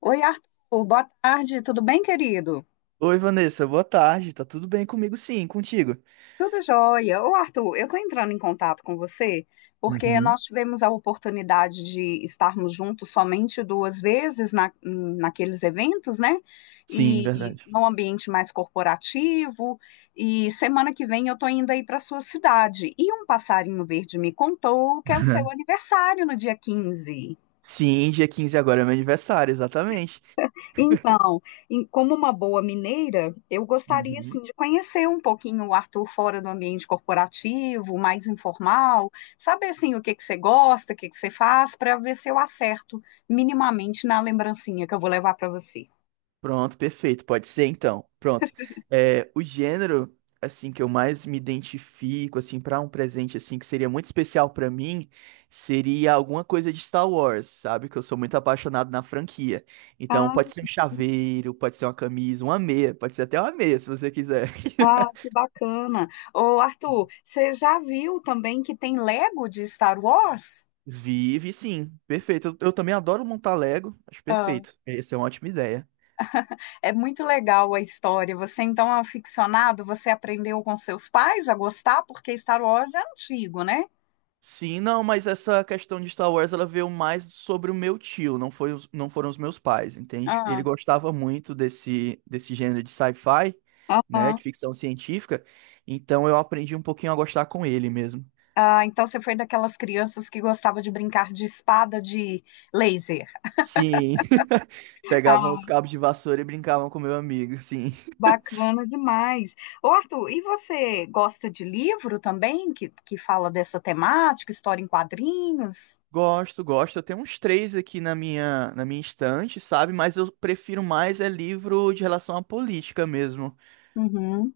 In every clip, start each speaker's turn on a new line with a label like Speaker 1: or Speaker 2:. Speaker 1: Oi, Arthur. Boa tarde. Tudo bem, querido?
Speaker 2: Oi, Vanessa, boa tarde. Tá tudo bem comigo? Sim, contigo.
Speaker 1: Tudo jóia. Ô, Arthur, eu estou entrando em contato com você porque
Speaker 2: Uhum.
Speaker 1: nós tivemos a oportunidade de estarmos juntos somente duas vezes naqueles eventos, né?
Speaker 2: Sim,
Speaker 1: E
Speaker 2: verdade.
Speaker 1: num ambiente mais corporativo. E semana que vem eu estou indo aí para sua cidade. E um passarinho verde me contou que é o seu aniversário no dia 15.
Speaker 2: Sim, dia 15 agora é meu aniversário, exatamente.
Speaker 1: Então, como uma boa mineira, eu gostaria
Speaker 2: Uhum.
Speaker 1: assim de conhecer um pouquinho o Arthur fora do ambiente corporativo, mais informal, saber assim o que que você gosta, o que que você faz, para ver se eu acerto minimamente na lembrancinha que eu vou levar para você.
Speaker 2: Pronto, perfeito. Pode ser então. Pronto. É, o gênero assim que eu mais me identifico assim para um presente assim que seria muito especial para mim seria alguma coisa de Star Wars, sabe? Que eu sou muito apaixonado na franquia. Então
Speaker 1: Ah,
Speaker 2: pode ser um chaveiro, pode ser uma camisa, uma meia, pode ser até uma meia se você quiser.
Speaker 1: ah, que bacana. Ô, Arthur, você já viu também que tem Lego de Star Wars?
Speaker 2: Vive, sim. Perfeito. Eu também adoro montar Lego. Acho
Speaker 1: Ah,
Speaker 2: perfeito. Essa é uma ótima ideia.
Speaker 1: é muito legal a história. Você então é um aficionado, você aprendeu com seus pais a gostar, porque Star Wars é antigo, né?
Speaker 2: Sim, não, mas essa questão de Star Wars, ela veio mais sobre o meu tio, não foi, não foram os meus pais, entende?
Speaker 1: Ah,
Speaker 2: Ele gostava muito desse gênero de sci-fi, né,
Speaker 1: aham.
Speaker 2: de ficção científica, então eu aprendi um pouquinho a gostar com ele mesmo.
Speaker 1: Ah, então você foi daquelas crianças que gostava de brincar de espada de laser.
Speaker 2: Sim, pegavam
Speaker 1: Ah,
Speaker 2: os cabos de vassoura e brincavam com meu amigo, sim.
Speaker 1: bacana demais. Ô, Arthur, e você gosta de livro também que fala dessa temática, história em quadrinhos?
Speaker 2: Gosto, gosto. Eu tenho uns três aqui na minha estante, sabe? Mas eu prefiro mais é livro de relação à política mesmo.
Speaker 1: Uhum.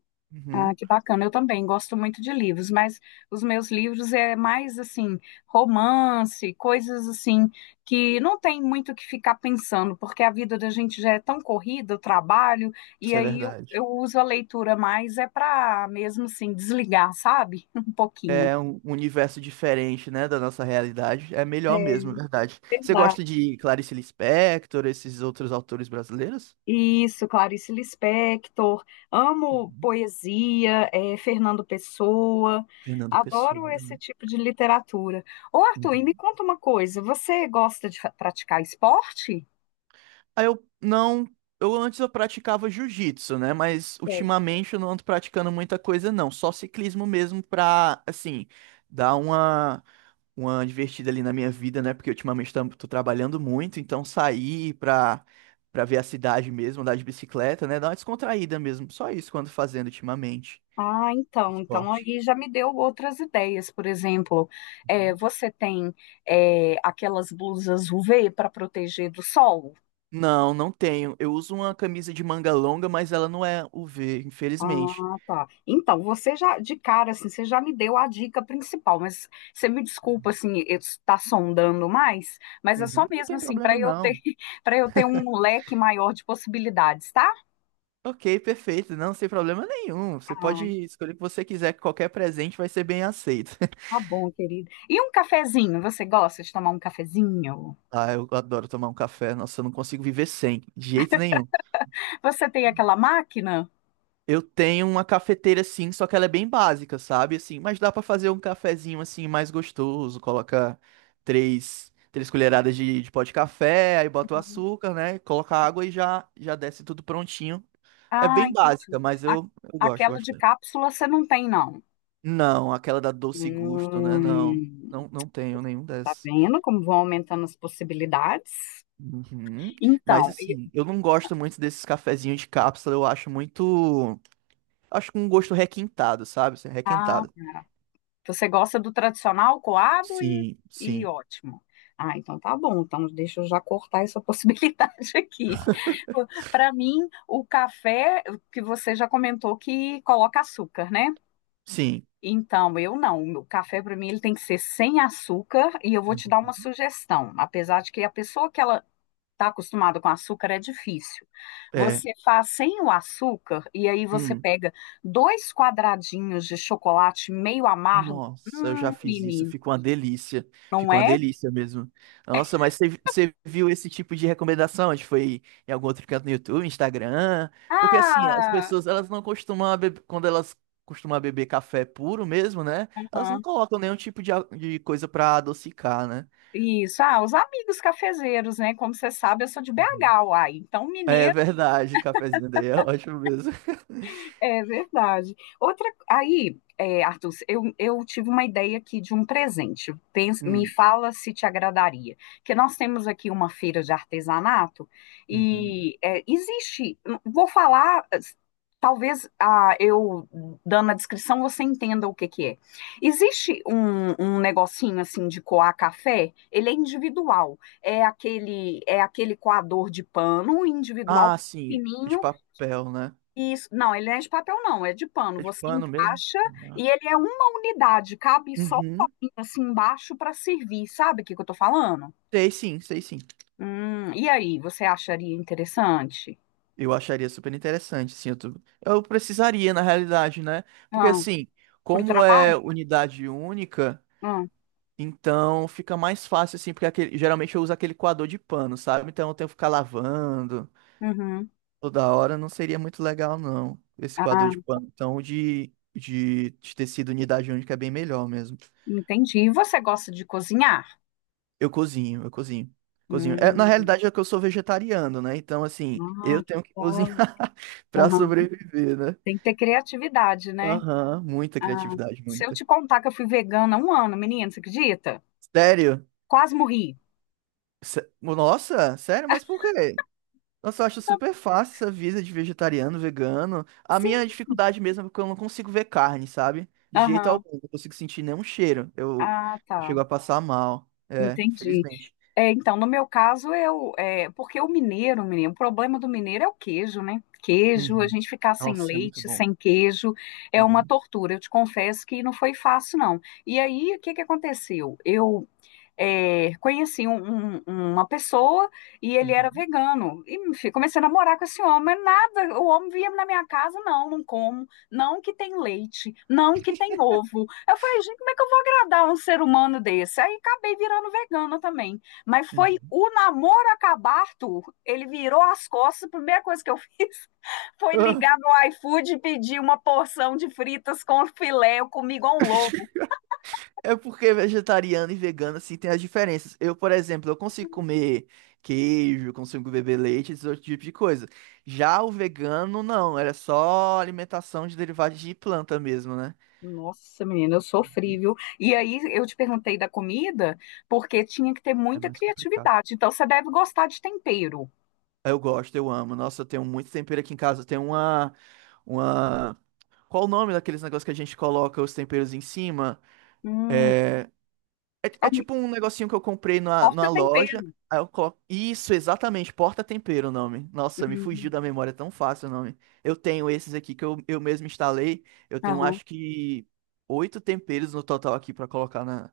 Speaker 1: Ah,
Speaker 2: Uhum,
Speaker 1: que bacana. Eu também gosto muito de livros, mas os meus livros é mais assim, romance, coisas assim que não tem muito o que ficar pensando, porque a vida da gente já é tão corrida, o trabalho, e
Speaker 2: isso é
Speaker 1: aí
Speaker 2: verdade.
Speaker 1: eu uso a leitura mais é para mesmo assim desligar, sabe? Um pouquinho.
Speaker 2: É um universo diferente, né, da nossa realidade. É melhor
Speaker 1: É
Speaker 2: mesmo, é verdade. Você
Speaker 1: verdade.
Speaker 2: gosta de Clarice Lispector, esses outros autores brasileiros?
Speaker 1: Isso, Clarice Lispector, amo
Speaker 2: Uhum.
Speaker 1: poesia, Fernando Pessoa,
Speaker 2: Fernando Pessoa.
Speaker 1: adoro esse
Speaker 2: Né?
Speaker 1: tipo de literatura. Ô Arthur, e me
Speaker 2: Uhum.
Speaker 1: conta uma coisa, você gosta de praticar esporte?
Speaker 2: Aí eu não. Eu antes eu praticava jiu-jitsu, né? Mas
Speaker 1: É.
Speaker 2: ultimamente eu não ando praticando muita coisa, não. Só ciclismo mesmo pra, assim, dar uma divertida ali na minha vida, né? Porque ultimamente tô trabalhando muito, então sair pra, pra ver a cidade mesmo, andar de bicicleta, né? Dar uma descontraída mesmo. Só isso quando fazendo ultimamente.
Speaker 1: Ah, então, então
Speaker 2: Esporte.
Speaker 1: aí já me deu outras ideias, por exemplo,
Speaker 2: Uhum.
Speaker 1: você tem aquelas blusas UV para proteger do sol?
Speaker 2: Não, não tenho. Eu uso uma camisa de manga longa, mas ela não é UV infelizmente.
Speaker 1: Ah, tá. Então, você já, de cara, assim, você já me deu a dica principal, mas você me desculpa, assim, eu estar sondando mais, mas é só
Speaker 2: Uhum. Não
Speaker 1: mesmo,
Speaker 2: tem
Speaker 1: assim, para
Speaker 2: problema,
Speaker 1: eu ter,
Speaker 2: não.
Speaker 1: para eu ter um leque maior de possibilidades, tá?
Speaker 2: Ok, perfeito. Não, sem problema nenhum. Você pode
Speaker 1: Ai,
Speaker 2: escolher o que você quiser, que qualquer presente vai ser bem aceito.
Speaker 1: tá bom, querida. E um cafezinho, você gosta de tomar um cafezinho?
Speaker 2: Ah, eu adoro tomar um café. Nossa, eu não consigo viver sem, de jeito nenhum.
Speaker 1: Você tem aquela máquina?
Speaker 2: Eu tenho uma cafeteira sim, só que ela é bem básica, sabe? Assim, mas dá pra fazer um cafezinho assim mais gostoso. Coloca três colheradas de pó de café, aí bota o açúcar, né? Coloca água e já já desce tudo prontinho. É
Speaker 1: Ah,
Speaker 2: bem
Speaker 1: entendi.
Speaker 2: básica, mas
Speaker 1: A-
Speaker 2: eu gosto
Speaker 1: Aquela de
Speaker 2: bastante.
Speaker 1: cápsula você não tem, não.
Speaker 2: Não, aquela da Doce Gusto, né?
Speaker 1: Hum,
Speaker 2: Não, não tenho nenhum
Speaker 1: tá
Speaker 2: dessas.
Speaker 1: vendo como vão aumentando as possibilidades?
Speaker 2: Uhum. Mas
Speaker 1: Então,
Speaker 2: assim, eu não gosto muito desses cafezinhos de cápsula, eu acho muito. Acho com um gosto requintado, sabe? Assim,
Speaker 1: ah,
Speaker 2: Requintado.
Speaker 1: você gosta do tradicional coado
Speaker 2: Sim,
Speaker 1: e
Speaker 2: sim,
Speaker 1: ótimo. Ah, então tá bom. Então deixa eu já cortar essa possibilidade aqui. Para mim, o café que você já comentou que coloca açúcar, né?
Speaker 2: sim.
Speaker 1: Então, eu não. O meu café para mim ele tem que ser sem açúcar e eu vou te dar uma
Speaker 2: Uhum.
Speaker 1: sugestão. Apesar de que a pessoa que ela está acostumada com açúcar é difícil.
Speaker 2: É.
Speaker 1: Você faz sem o açúcar e aí você
Speaker 2: Hum.
Speaker 1: pega dois quadradinhos de chocolate meio amargo.
Speaker 2: Nossa, eu já fiz isso,
Speaker 1: Menina,
Speaker 2: ficou uma delícia.
Speaker 1: não
Speaker 2: Ficou uma
Speaker 1: é?
Speaker 2: delícia mesmo. Nossa, mas você viu esse tipo de recomendação? A gente foi em algum outro canto no YouTube, Instagram? Porque assim, as
Speaker 1: Ah,
Speaker 2: pessoas, elas não costumam beber, quando elas costumam beber café puro mesmo, né? Elas não
Speaker 1: aham,
Speaker 2: colocam nenhum tipo de, de coisa pra adocicar, né?
Speaker 1: isso. Ah, os amigos cafezeiros, né? Como você sabe, eu sou de
Speaker 2: Uhum.
Speaker 1: BH, uai. Então,
Speaker 2: É
Speaker 1: mineiro.
Speaker 2: verdade, o cafezinho daí é ótimo mesmo.
Speaker 1: É verdade. Outra, aí, é, Arthur, eu tive uma ideia aqui de um presente. Me
Speaker 2: Hum,
Speaker 1: fala se te agradaria. Que nós temos aqui uma feira de artesanato
Speaker 2: uhum.
Speaker 1: e é, existe. Vou falar. Talvez ah, eu dando a descrição você entenda o que que é. Existe um negocinho assim de coar café. Ele é individual. É aquele coador de pano individual
Speaker 2: Ah, sim, de
Speaker 1: fininho.
Speaker 2: papel, né?
Speaker 1: Isso, não, ele não é de papel, não, é de pano.
Speaker 2: É de
Speaker 1: Você
Speaker 2: pano mesmo?
Speaker 1: encaixa
Speaker 2: Ah.
Speaker 1: e ele é uma unidade, cabe só um
Speaker 2: Uhum.
Speaker 1: copinho assim embaixo para servir, sabe o que que eu tô falando?
Speaker 2: Sei sim, sei sim.
Speaker 1: E aí, você acharia interessante?
Speaker 2: Eu acharia super interessante, sim. Eu precisaria, na realidade, né? Porque,
Speaker 1: Ah,
Speaker 2: assim,
Speaker 1: pro
Speaker 2: como
Speaker 1: trabalho?
Speaker 2: é unidade única,
Speaker 1: Ah,
Speaker 2: então fica mais fácil, assim, porque geralmente eu uso aquele coador de pano, sabe? Então eu tenho que ficar lavando
Speaker 1: uhum.
Speaker 2: toda hora, não seria muito legal, não, esse coador de
Speaker 1: Ah,
Speaker 2: pano. Então, o de tecido unidade única é bem melhor mesmo.
Speaker 1: entendi. E você gosta de cozinhar?
Speaker 2: Eu cozinho, eu cozinho. Cozinho. É, na
Speaker 1: Hum,
Speaker 2: realidade é que eu sou vegetariano, né? Então, assim,
Speaker 1: ah,
Speaker 2: eu
Speaker 1: que
Speaker 2: tenho que cozinhar
Speaker 1: legal.
Speaker 2: pra
Speaker 1: Uhum.
Speaker 2: sobreviver, né?
Speaker 1: Tem que ter criatividade, né?
Speaker 2: Aham, muita
Speaker 1: Ah,
Speaker 2: criatividade,
Speaker 1: se eu
Speaker 2: muita.
Speaker 1: te contar que eu fui vegana há um ano, menina, você acredita?
Speaker 2: Sério?
Speaker 1: Quase morri.
Speaker 2: Nossa, sério? Mas por quê? Nossa, eu acho super fácil essa vida de vegetariano, vegano. A minha
Speaker 1: Sim.
Speaker 2: dificuldade mesmo é porque eu não consigo ver carne, sabe? De jeito
Speaker 1: Aham.
Speaker 2: algum, não consigo sentir nenhum cheiro.
Speaker 1: Ah,
Speaker 2: Eu chego
Speaker 1: tá.
Speaker 2: a passar mal. É,
Speaker 1: Entendi.
Speaker 2: infelizmente.
Speaker 1: É, então, no meu caso, eu, é, porque o mineiro, menino, o problema do mineiro é o queijo, né? Queijo, a
Speaker 2: Uhum.
Speaker 1: gente ficar sem
Speaker 2: Nossa, é muito
Speaker 1: leite,
Speaker 2: bom.
Speaker 1: sem queijo, é uma
Speaker 2: Uhum,
Speaker 1: tortura. Eu te confesso que não foi fácil, não. E aí, o que que aconteceu? Eu é, conheci uma pessoa e ele era
Speaker 2: uhum,
Speaker 1: vegano. E enfim, comecei a namorar com esse homem, mas nada, o homem vinha na minha casa, não, como, não que tem leite, não que tem ovo. Eu falei, gente, como é que eu vou agradar um ser humano desse? Aí acabei virando vegana também. Mas foi
Speaker 2: uhum.
Speaker 1: o namoro acabar, Arthur. Ele virou as costas, a primeira coisa que eu fiz foi ligar no iFood e pedir uma porção de fritas com filé. Eu comi igual um louco.
Speaker 2: É porque é vegetariano e vegano, assim, tem as diferenças. Eu, por exemplo, eu consigo comer queijo, consigo beber leite, esse outro tipo de coisa. Já o vegano, não. Era só alimentação de derivados de planta mesmo, né?
Speaker 1: Nossa, menina, eu sofri,
Speaker 2: Uhum.
Speaker 1: viu? E aí eu te perguntei da comida, porque tinha que ter
Speaker 2: É
Speaker 1: muita
Speaker 2: mais complicado.
Speaker 1: criatividade. Então você deve gostar de tempero.
Speaker 2: Eu gosto, eu amo. Nossa, eu tenho muito tempero aqui em casa. Uma... Qual o nome daqueles negócios que a gente coloca os temperos em cima?
Speaker 1: Hum,
Speaker 2: É, é
Speaker 1: algum-
Speaker 2: tipo um negocinho que eu comprei
Speaker 1: torta
Speaker 2: numa
Speaker 1: tempero.
Speaker 2: loja. Aí eu coloco. Isso, exatamente. Porta-tempero o nome. Nossa, me
Speaker 1: Hum,
Speaker 2: fugiu da memória é tão fácil o nome. Eu tenho esses aqui que eu mesmo instalei. Eu tenho
Speaker 1: aham.
Speaker 2: acho que oito temperos no total aqui pra colocar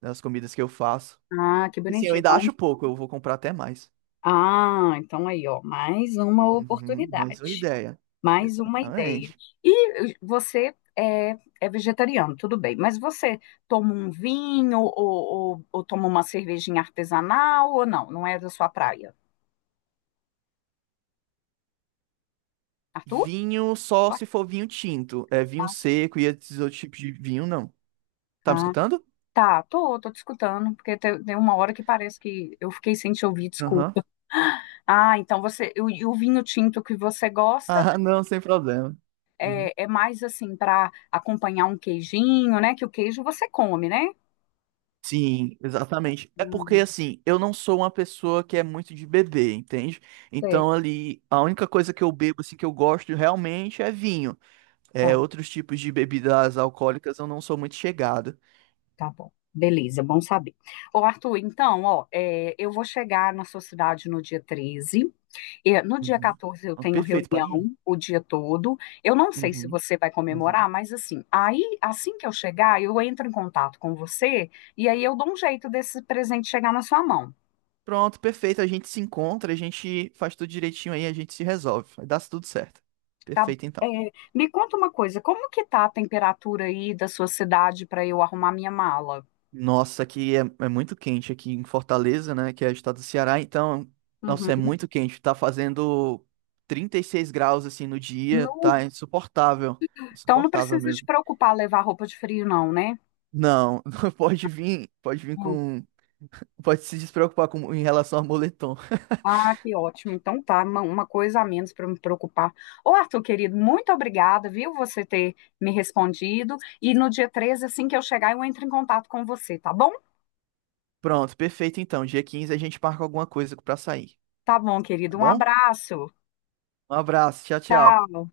Speaker 2: nas comidas que eu faço.
Speaker 1: Ah, que
Speaker 2: Assim, eu
Speaker 1: bonitinho.
Speaker 2: ainda
Speaker 1: Então,
Speaker 2: acho pouco, eu vou comprar até mais.
Speaker 1: ah, então aí, ó, mais uma
Speaker 2: Uhum, mais uma
Speaker 1: oportunidade,
Speaker 2: ideia.
Speaker 1: mais uma ideia.
Speaker 2: Exatamente.
Speaker 1: E você é vegetariano, tudo bem, mas você toma um vinho ou toma uma cervejinha artesanal ou não? Não é da sua praia, Arthur?
Speaker 2: Vinho só se for vinho tinto. É vinho
Speaker 1: Ah, sim.
Speaker 2: seco e esses outros tipos de vinho, não. Tá me escutando?
Speaker 1: Tá, tô te escutando, porque tem uma hora que parece que eu fiquei sem te ouvir,
Speaker 2: Aham.
Speaker 1: desculpa. Ah, então você, e o vinho tinto que você gosta
Speaker 2: Ah, não, sem problema. Uhum.
Speaker 1: é mais assim para acompanhar um queijinho, né? Que o queijo você come, né?
Speaker 2: Sim, exatamente. É porque
Speaker 1: Hum,
Speaker 2: assim, eu não sou uma pessoa que é muito de beber, entende? Então
Speaker 1: sei.
Speaker 2: ali, a única coisa que eu bebo assim que eu gosto realmente é vinho. É,
Speaker 1: Tá,
Speaker 2: outros tipos de bebidas alcoólicas eu não sou muito chegado.
Speaker 1: tá bom. Beleza, bom saber. Ô, Arthur, então, ó, é, eu vou chegar na sua cidade no dia 13. É, no dia
Speaker 2: Uhum.
Speaker 1: 14 eu
Speaker 2: Ah,
Speaker 1: tenho
Speaker 2: Perfeito, pode ir.
Speaker 1: reunião o dia todo. Eu não sei se
Speaker 2: Uhum,
Speaker 1: você vai comemorar,
Speaker 2: uhum.
Speaker 1: mas assim, aí assim que eu chegar, eu entro em contato com você e aí eu dou um jeito desse presente chegar na sua mão,
Speaker 2: Pronto, perfeito. A gente se encontra, a gente faz tudo direitinho aí, a gente se resolve. Vai dar tudo certo.
Speaker 1: tá?
Speaker 2: Perfeito,
Speaker 1: É,
Speaker 2: então.
Speaker 1: me conta uma coisa, como que tá a temperatura aí da sua cidade para eu arrumar minha mala?
Speaker 2: Nossa, aqui é muito quente aqui em Fortaleza, né? Que é o estado do Ceará, então,
Speaker 1: Uhum.
Speaker 2: nossa, é muito quente. Tá fazendo 36 graus assim no dia,
Speaker 1: No-
Speaker 2: tá insuportável.
Speaker 1: então não
Speaker 2: Insuportável
Speaker 1: precisa te
Speaker 2: mesmo.
Speaker 1: preocupar levar roupa de frio, não, né?
Speaker 2: Não, pode vir com. Pode se despreocupar com, em relação a moletom.
Speaker 1: Ah, que ótimo. Então tá, uma coisa a menos para me preocupar. Ô, Arthur, querido, muito obrigada, viu, você ter me respondido. E no dia 13, assim que eu chegar, eu entro em contato com você, tá bom?
Speaker 2: Pronto, perfeito então. Dia 15 a gente marca alguma coisa pra sair,
Speaker 1: Tá bom,
Speaker 2: tá
Speaker 1: querido. Um
Speaker 2: bom?
Speaker 1: abraço.
Speaker 2: Um abraço, tchau, tchau.
Speaker 1: Tchau.